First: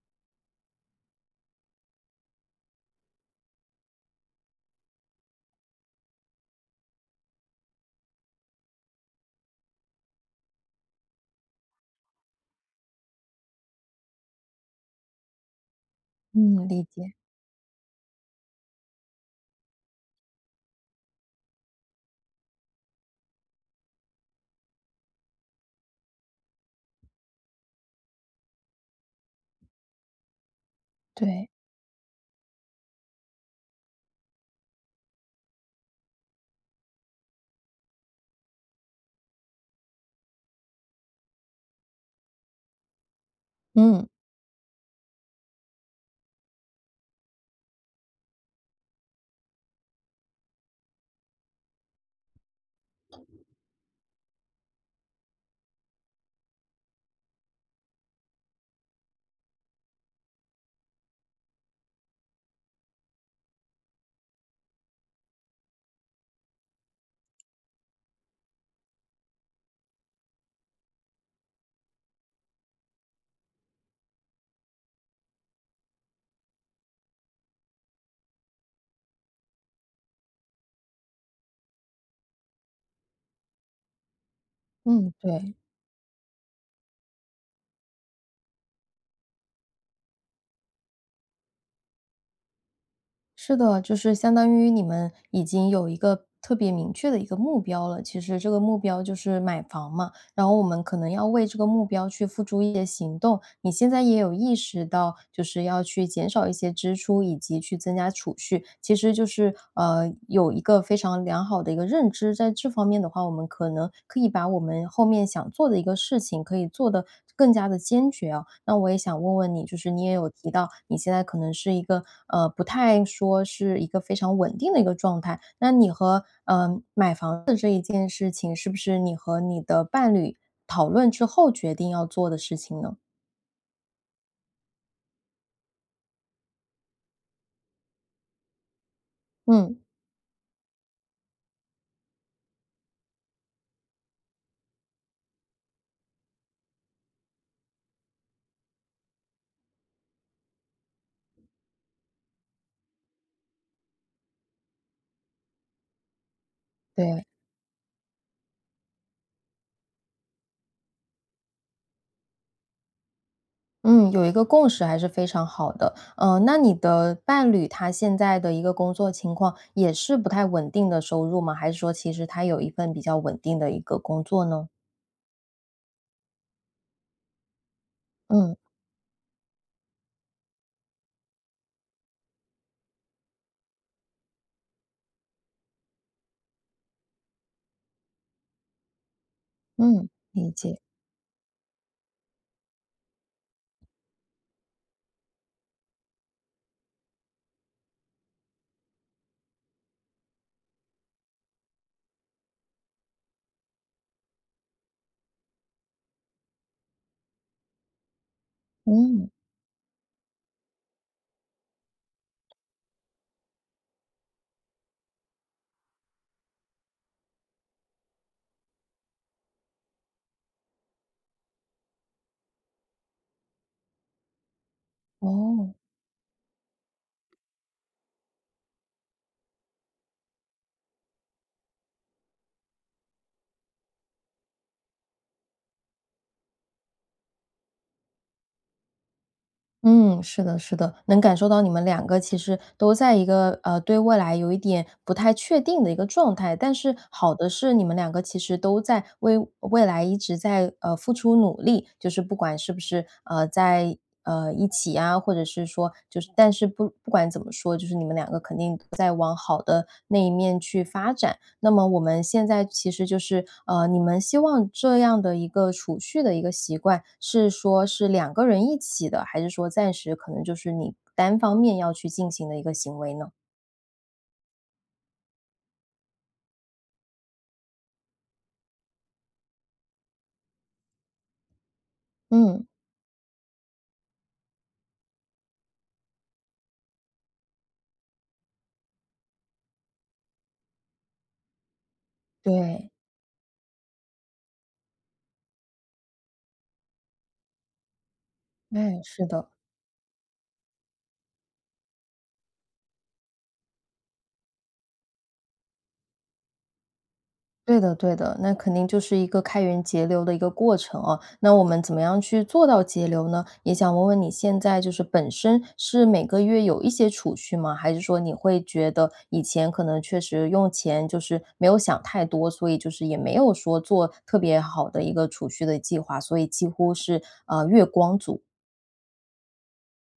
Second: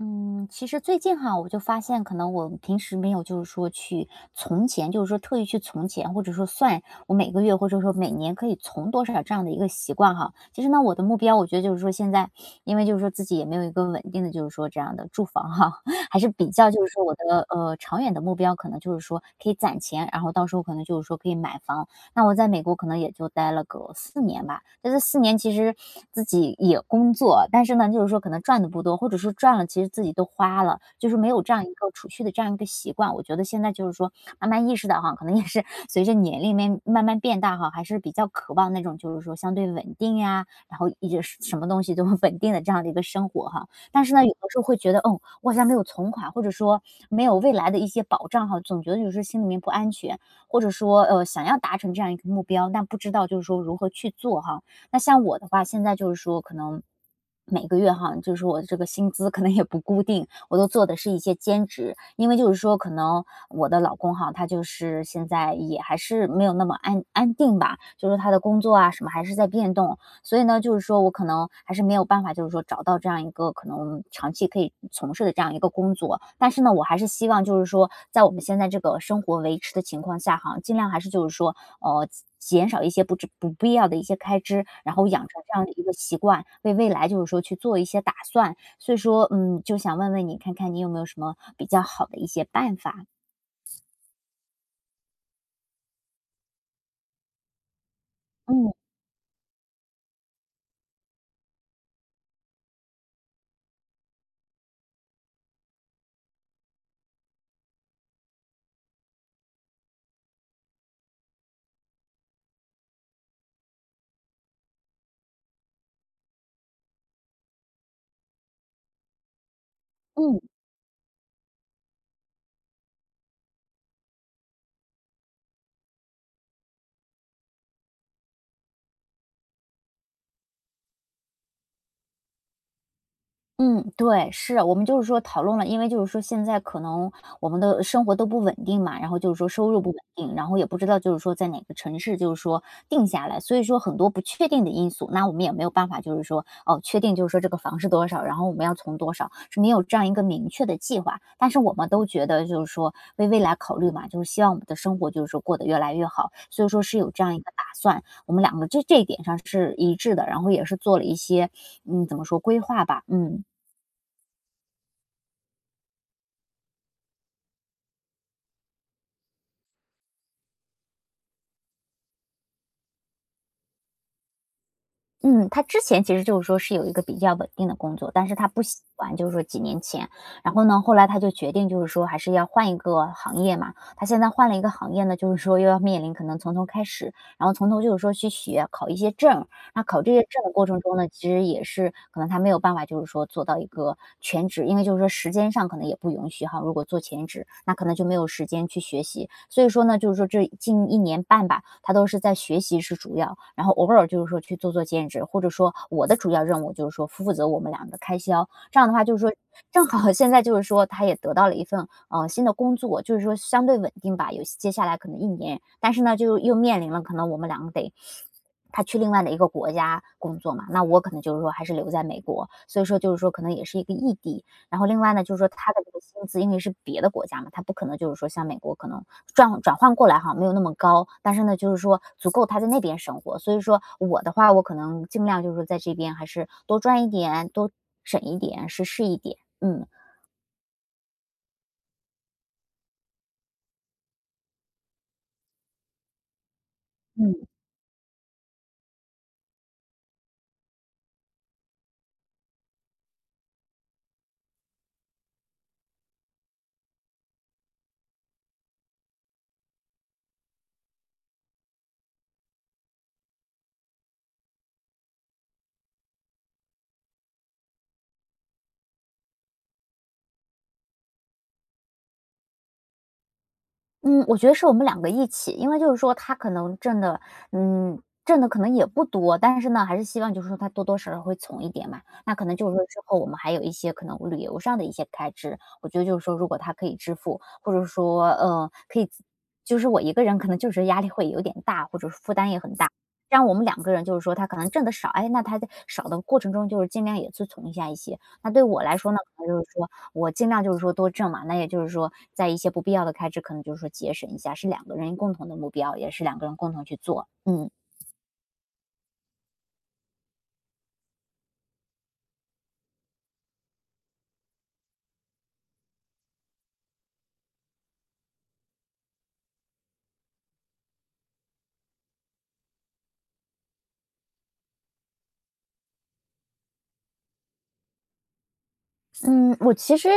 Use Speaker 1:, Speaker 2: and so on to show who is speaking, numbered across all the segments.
Speaker 1: 嗯，其实最近哈，我就发现可能我平时没有就是说去存钱，就是说特意去存钱，或者说算我每个月或者说每年可以存多少这样的一个习惯哈。其实呢，我的目标我觉得就是说现在，因为就是说自己也没有一个稳定的就是说这样的住房哈，还是比
Speaker 2: 嗯，
Speaker 1: 较
Speaker 2: 理
Speaker 1: 就是说
Speaker 2: 解。
Speaker 1: 我的长远的目标可能就是说可以攒钱，然后到时候可能就是说可以买房。那我在美国可能也就待了个四年吧，在这4年其实自己也工作，但是呢，就是说可能赚的不多，或者说赚了其实自己都花了，就是没有
Speaker 2: 对。
Speaker 1: 这样一个储蓄的这样一个习惯。我觉得现在就是说慢慢意识到哈，可能也是 随着年龄慢慢变大哈，还是比较渴望那种就是说相对稳定呀，然后一直是什么东西都稳定的这样的一个生活哈。但
Speaker 2: 嗯。
Speaker 1: 是呢，有的时候会觉得，哦，我好像没有存款，或者说没有未来的一些保障哈，总觉得有时候心里面不安全。或者说想要达成这样一个目标，但不知道就是说如何去做哈。那像我的话，现在就是说可能。每个月哈，就是我这个薪资可能也不固定，我都做的是一些兼职，因为就是说，可能我的老公哈，他就是现在也还是没有那么安定吧，就是他的工作啊什么还是在变动，所以呢，就是说我可能还是没有办法，就是说找到这样一个可能长期可以从事的这样一个工作。但是呢，我还是希望就是说，在我们现在这个生活维持的情况下哈，尽量还是就是说，呃，减少一些不必要的一些开支，然后
Speaker 2: 嗯。
Speaker 1: 养成
Speaker 2: 对，
Speaker 1: 这样的一个习惯，为未来就是说去做一些打算。所以说，嗯，就想问问你，看看你有没有什么比较好的一些办法？
Speaker 2: 是的，就是相当于你们已经有一个特别明确的一个目标了。其实这个
Speaker 1: 嗯
Speaker 2: 目标就是买房嘛，然后我们可能要为这个目标去付诸一些行动。你现在也有意识到，就是要去减少一些支出，以及去增加储蓄。其实就是有一个非常良好的一个认知，在这方面的话，我们可能可以把我们后面想做的一个事情可以做的更加的坚决啊。那我也想问问你，就是你也有
Speaker 1: 嗯。
Speaker 2: 提到，你现在可能是一个，不太说是一个非常稳定的一个状态，那你和买房子这一件事情，是不是你和你的伴侣讨论之后决定要做的事情呢？
Speaker 1: 嗯，对，是，我们就是说讨论了，因为就是说现在可能我们的生活都不稳定嘛，然后就是说收
Speaker 2: 嗯，
Speaker 1: 入不稳定，然后也不知道就是说在哪个城市就是说定下来，所以说很多不确定的因素，那我们也没有办法就是说确定就是说这个房是多少，然后我们要存多少，是没有这样一个明确的计划。但是我们都觉得就是说为未来考虑嘛，就是希望我们的生活就是说过得越来越好，所以说是有这
Speaker 2: 对。
Speaker 1: 样一个打算，我们两个这一点上是一致的，然后也是做了一些怎么说规划吧，嗯。
Speaker 2: 嗯，有一个共识还是非常好的。那你的伴侣他现在的一个工作情况也是不太稳定的收入吗？还是说其实他有一份比较稳定的一个工作呢？
Speaker 1: 嗯，他之前其实就是说是有一个比较稳定的工作，但是他
Speaker 2: 嗯。
Speaker 1: 不喜欢，就是说几年前，然后呢，后来他就决定就是说还是要换一个行业嘛。他现在换了一个行业呢，就是说又要面临可能从头开始，然后从头就是说去学考一些证。那考
Speaker 2: 嗯，
Speaker 1: 这些证
Speaker 2: 理
Speaker 1: 的过程
Speaker 2: 解。
Speaker 1: 中呢，其实也是可能他没有办法就是说做到一个全职，因为就是说时间上可能也不允许哈。如果做全职，那可能就没有时间去学习，所以说呢，就是说这近1年半吧，他都是在学习是主要，然后偶尔就是说去做做兼职，或者说我的主要任务就是说负责我们俩的开销。这样的话就是
Speaker 2: 嗯。
Speaker 1: 说正好现在就是说他也得到了一份，新的工作，就是说相对稳定吧，有接下来可能一年，但是呢，就又面临了可能我们两个得他去另外的一个国家工作嘛，那我可能就是说还是留在美国，所以说就是说可能也是一个异地。然后另外呢，就是说他
Speaker 2: 哦。
Speaker 1: 的这个薪资，因为是别的国家嘛，他不可能就是说像美国可能转换过来哈，没有那么高，但是呢，就是说足够他在那边生活。所以说我的话，我可能尽量就是说在这边还是多赚一点，多省一点，是一点，
Speaker 2: 嗯，是的，是的，能感受到你们两个其实都在一个对未来有一点不太确定的一个状态，但是好
Speaker 1: 嗯。
Speaker 2: 的是你们两个其实都在为未来一直在付出努力，就是不管是不是在一起啊，或者是说就是，但是不管怎么说，就是你们两个肯定都在往好的那一面去发展。那么我们现在其实就是，你们希望这样的一个储蓄的一个习惯，是说是两个人一起的，还是说暂时可能就是你单方面要去进行的一个行为呢？
Speaker 1: 嗯，我觉得是我们两个一起，因为就是说他可能挣的，挣的可能也不多，但是呢，还是希望就是说他多多少少会存一点嘛。那可能
Speaker 2: 嗯，
Speaker 1: 就是说之后我们还有一些可能旅游上的一些开支，我觉得就是说如果他可以支付，或者说可以自，就是我一个人可能就是压力会有点大，或者是负担也很大。
Speaker 2: 对。
Speaker 1: 让我们两个人就是说他可能挣的少，哎，那他在少的过程中就是尽量也去存一下一些。那对我来
Speaker 2: 哎，
Speaker 1: 说呢，
Speaker 2: 是
Speaker 1: 可
Speaker 2: 的。
Speaker 1: 能就是说我尽量就是说多挣嘛，那也就是说在一些不必要的开支，可能就是说节省一下，是两个人共同的目标，也是两个人共同去做。嗯。
Speaker 2: 对的，对的，那肯定就是一个开源节流的一个过程哦。那我们怎么样去做到节流呢？也想问问你现在就是本身是每个月有一些储蓄吗？还是说你会觉得以前可能确实用钱就是没有想太多，所以就是也没有说做特别好的一个储蓄的计划，所以几乎是月光族。
Speaker 1: 嗯，我其实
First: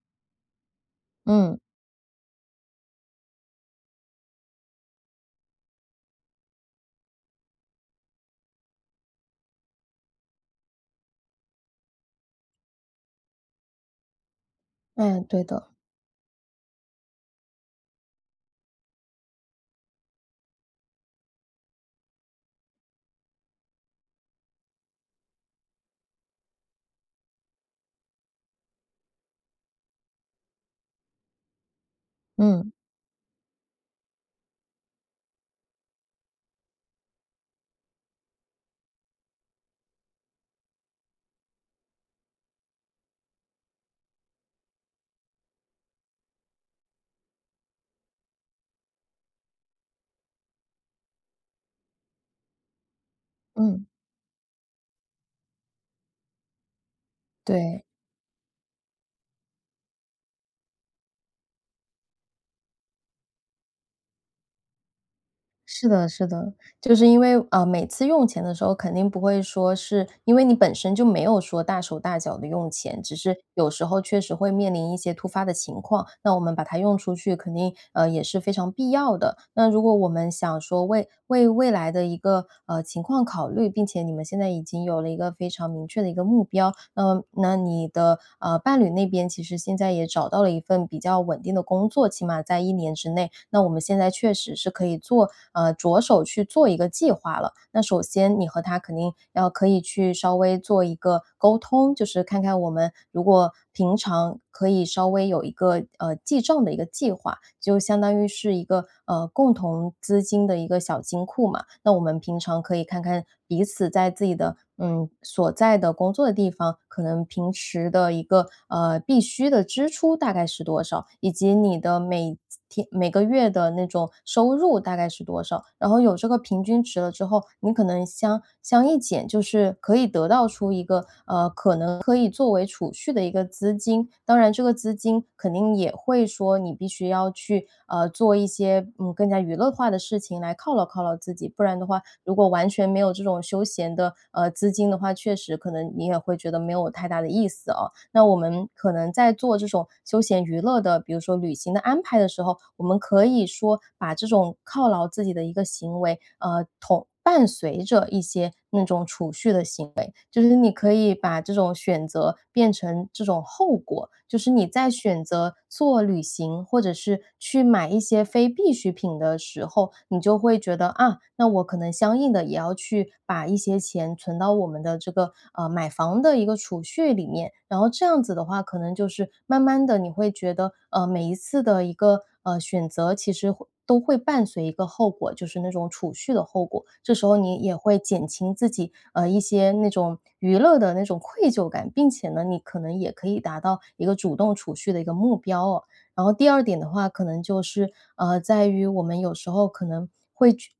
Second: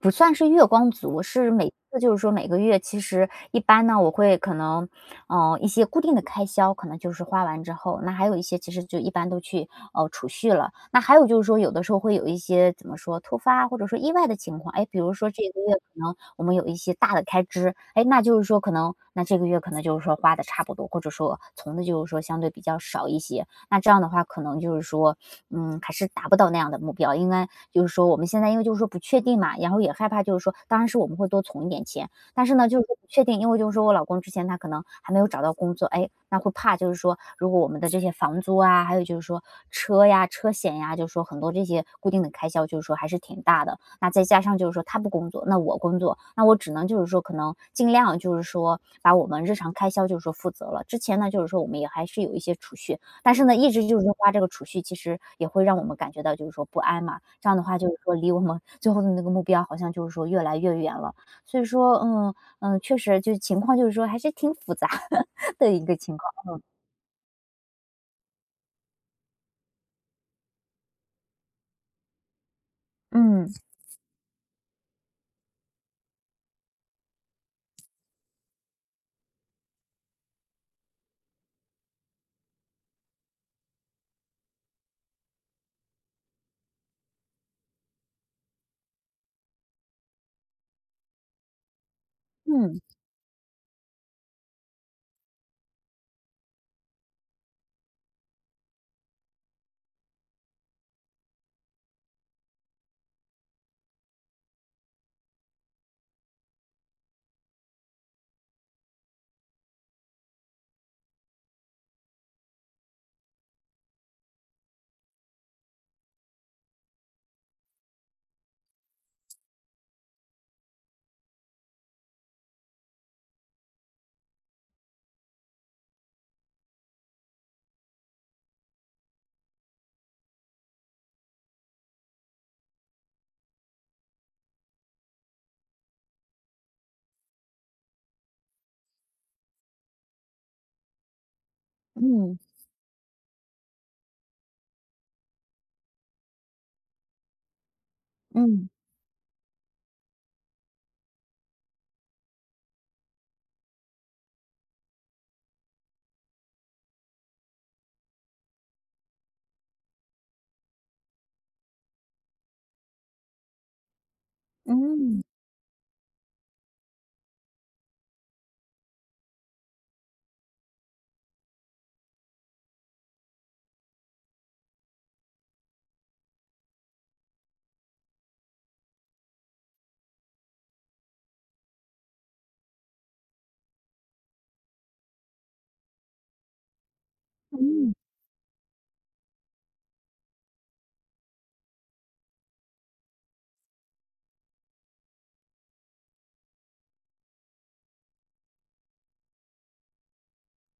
Speaker 1: 不算是月光族，我是
Speaker 2: 嗯。
Speaker 1: 每次就是说每个月，其实一般呢，我会可能，一些固定的开销，可能就是花完之后，那还有一些其实就一般都去储蓄了。那还有就是说，有的时候会有一些怎么说突发或者说意外的情况，哎，比如
Speaker 2: 哎，
Speaker 1: 说
Speaker 2: 对
Speaker 1: 这个
Speaker 2: 的。
Speaker 1: 月可能我们有一些大的开支，哎，那就是说可能那这个月可能就是说花的差不多，或者说存的就是说相对比较少一些，那这样的话，可能就是说，嗯，还是达不到那样的目标，应该就是说我们现在因为就是说不确定嘛，然后也害怕就是说当然是我们会多存一点钱，但是呢，
Speaker 2: 嗯
Speaker 1: 就是说不确定，因为就是说我老公之前他可能还没有找到工作，哎，那会怕就是说如果我们的这些房租啊，还有就是说车呀、车险呀，就是说很多这些固定的开销，就是说还是挺大的。那再加上就是说他不工作，那我工作，那我只能就是说可能尽量就是说把我们日常开销就是说负责了。之前呢，就是说我们也还是有一些储蓄，但是呢，一
Speaker 2: 嗯，
Speaker 1: 直就是说花这个储蓄，其实也会让我们感觉到就是说不安嘛。这样的话
Speaker 2: 对。
Speaker 1: 就是说离我们最后的那个目标好像就是说越来越远了。所以说，嗯，嗯，确实就是情况就是说还是挺复杂 的一
Speaker 2: 是
Speaker 1: 个
Speaker 2: 的，
Speaker 1: 情
Speaker 2: 是
Speaker 1: 况。
Speaker 2: 的，就是因为每次用钱的时候，肯定不会说是因为你本身就没有说大手大脚的用钱，只是
Speaker 1: 嗯，
Speaker 2: 有时候确实会面临一些突发的情况，那我们把它用出去，肯定也是非常必要的。那如果我们想说为未来的一个情况考虑，并且你们现在已经有了一个非常明确的一个目标，那那你的伴侣那边其实现在也找到了一份比较稳定的工作，起码在一
Speaker 1: 嗯，
Speaker 2: 年之内，那我们现在确实是可以做着手去做一个计划了。那首先你和他肯定要可以去稍微做一个沟通，就是看看我们如果平常可以稍微有一个记账的一个计划，就相当于是一个共同资金的一个小金库嘛。那我们平常可以看看彼此在自己的所在的工作的地方，可能平时的一个必须的支出大概是多少，以及你的每天每个月的那种收入大概是多少。然后有这个平均值了之后，你可能相一减，就是可以得到出一个可能可以作为储蓄的一个资金。当然，这个资金肯定也会说你必须要去做一些更加娱乐化的事情来犒劳自己，不然的话，如
Speaker 1: 嗯，
Speaker 2: 果完全没有这种休闲的资金的话，确实可能你也会觉得没有太大的意思哦。那我们
Speaker 1: 嗯，
Speaker 2: 可能在做这种休闲娱乐的，比如说旅行的安排的时候，我们可以说把这种犒劳自己的一个行为，同伴随着一些那种储蓄的行为，就是你可以把这种选择变成这种后果，就是你在选
Speaker 1: 嗯，
Speaker 2: 择做旅行或者是去买一些非必需品的时候，你就会觉得啊，那我可能相应的也要去把一些钱存到我们的这个买房的一个储蓄里面，然后这样子的话，可能就是慢慢的你会觉得每一次的一个选择，其实会都会伴随一个后果，就是那种储蓄的后果。这时候你也
Speaker 1: 嗯，
Speaker 2: 会减轻自己一些那种娱乐的那种愧疚感，并且呢，你可能也可以达到一个主动储蓄的一个目标哦。然后第二点的话，可能就是，在于我们有时候可能会觉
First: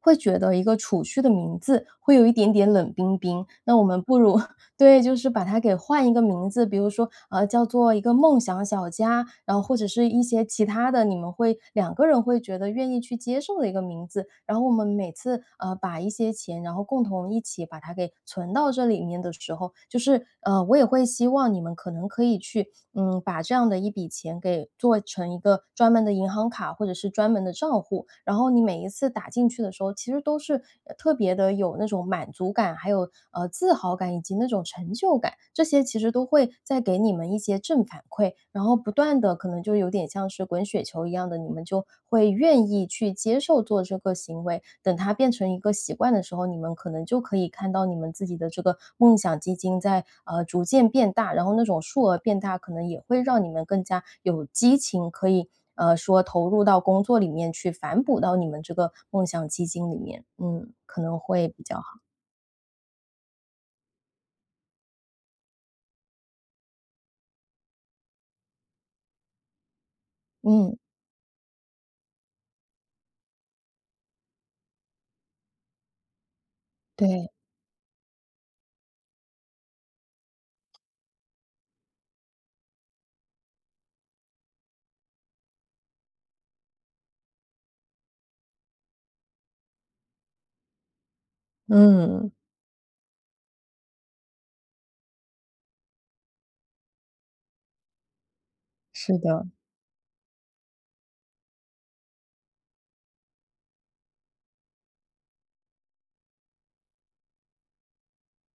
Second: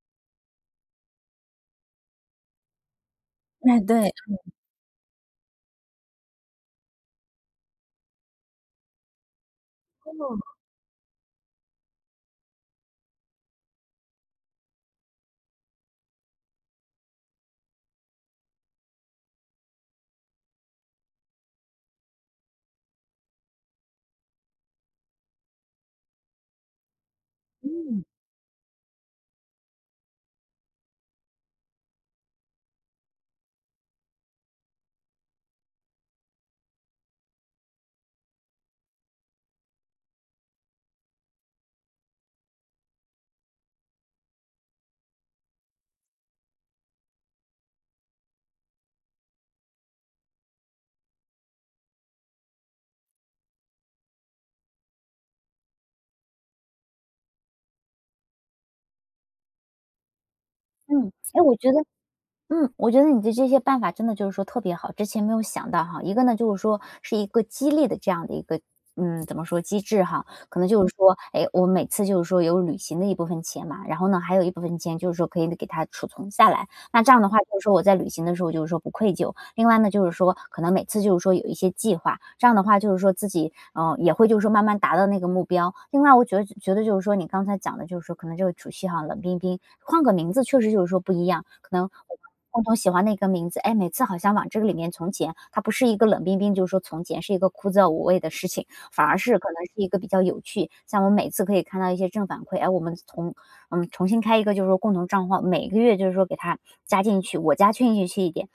Speaker 2: 会觉得一个储蓄的名字会有一点点冷冰冰，那
Speaker 1: 哎，
Speaker 2: 我们
Speaker 1: 对，
Speaker 2: 不如 对，就是把它给换一个名字，比如说，叫做一个梦想小家，然后或者是一些其他的，你们会两个人会觉得愿意去接受的一个名字。然后我们每次，把一些钱，然后共同一起把它给存到这里面的时候，就是，我也会希望你们可能可以去把这样的一笔钱给做成一个专门的银行卡或者是专门的账
Speaker 1: 嗯，
Speaker 2: 户，然后你每一次打进去的时候，其实都是特别的有那种满足感，还有自豪感以及那种成就感，这些其实都会再给你们一些正反馈，然后不断的可能就有点像是滚雪球一样的，你们就会愿意去接受做这个行为，等它变成一个习惯的时候，你们可能就可以看到你们自己的这个梦想基金在逐渐变大，然后那种数额变大，可能也会让你们更加有激情，可以说投入到工作里面去，反哺到你们这个梦想基金里面，嗯，可
Speaker 1: 嗯，
Speaker 2: 能
Speaker 1: 哎，
Speaker 2: 会
Speaker 1: 我
Speaker 2: 比
Speaker 1: 觉
Speaker 2: 较
Speaker 1: 得。
Speaker 2: 好。
Speaker 1: 嗯，我觉得你的这些办法真的就是说特别好，之前没有想到哈。一个呢，就是说是一个激励的这样的一个，嗯，怎么说机制哈？可能
Speaker 2: 嗯，
Speaker 1: 就是说，哎，我每次就是说有旅行的一部分钱嘛，然后呢，还有一部分钱就是说可以给它储存下来，那这样的
Speaker 2: 对。
Speaker 1: 话，就是说我在旅行的时候就是说不愧疚。另外呢，就是说可能每次就是说有一些计划，这样的话就是说自己，嗯，也会就是说慢慢达到那个目标。另外我觉得就是说你刚才讲的就是说可能这个储蓄哈，冷冰冰，换个名字确实就是说不一样，可能我
Speaker 2: 嗯，
Speaker 1: 共同喜欢的一个名字，哎，每次好像往这个里面从钱，它不是一个冷冰冰，就是说从前是一个枯燥无味的事情，反
Speaker 2: 是
Speaker 1: 而是
Speaker 2: 的。
Speaker 1: 可能是一个比较有趣。像我每次可以看到一些正反馈，哎，我们从重新开一个就是说共同账号，每个月就是说给他加进去，我加进去一点，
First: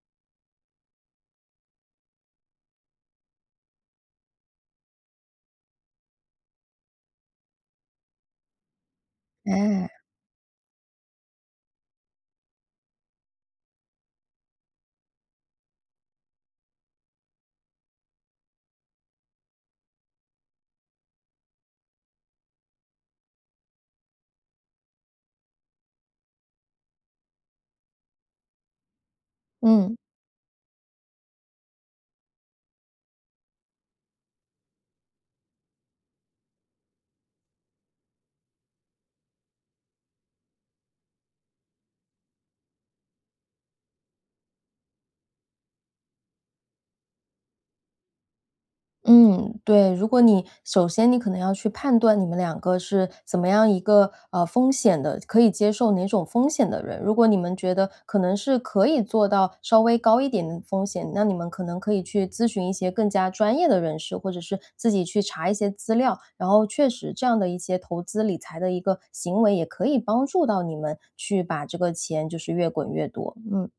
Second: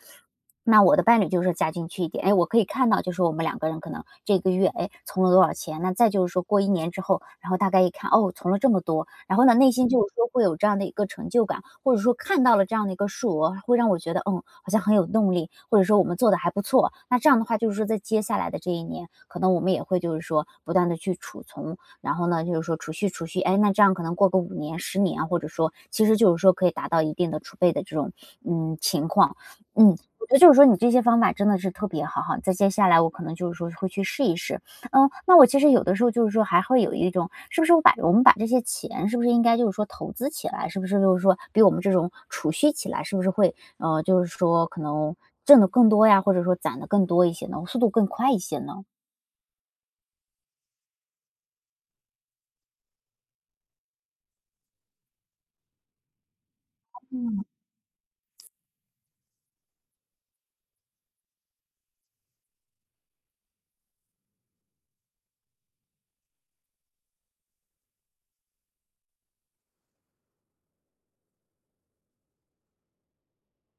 Speaker 1: 那我的伴侣就是加进去一点，哎，我可以看到，就是我们两个人可能这个月，哎，存了多少钱？那再就是说过一年之后，然后大概一看，哦，存了这么多，然后呢，内
Speaker 2: 哎。
Speaker 1: 心就是说会有这样的一个成就感，或者说看到了这样的一个数额，会让我觉得，嗯，好像很有动力，或者说我们做的还不错。那这样的话，就是说在接下来的这1年，可能我们也会就是说不断的去储存，然后呢，就是说储蓄储蓄，哎，那这样可能过个5年、10年啊，或者说其实就是说可以达到一定的储备的这种，嗯，情况。嗯，
Speaker 2: 嗯。
Speaker 1: 我觉得就是说你这些方法真的是特别好哈，在接下来我可能就是说会去试一试。嗯，那我其实有的时候就是说还会有一种，是不是我们把这些钱是不是应该就是说投资起来，是不是就是说比我们这种储蓄起来，是不是会，就是说可能挣的更多呀，或者说攒的更多一些呢，速度更快一些呢？
Speaker 2: 嗯，对，如果你首先你可能要去判断你们两个是怎么样一个风险的，可以接受哪种风险的人。如果你们觉得可能是可以做到稍微高一点的风险，那你们可能可以去咨询一些更加专业的人士，或者是自己去查一些资料。然后确实这样的一些投资理财的一个行为，也可以帮助到你们去把这个钱就是越滚越多。嗯。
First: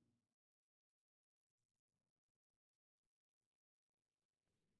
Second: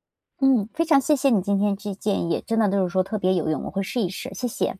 Speaker 1: 嗯，非常谢谢你今天这建议，真的就是说特别有用，我会试一试，谢谢。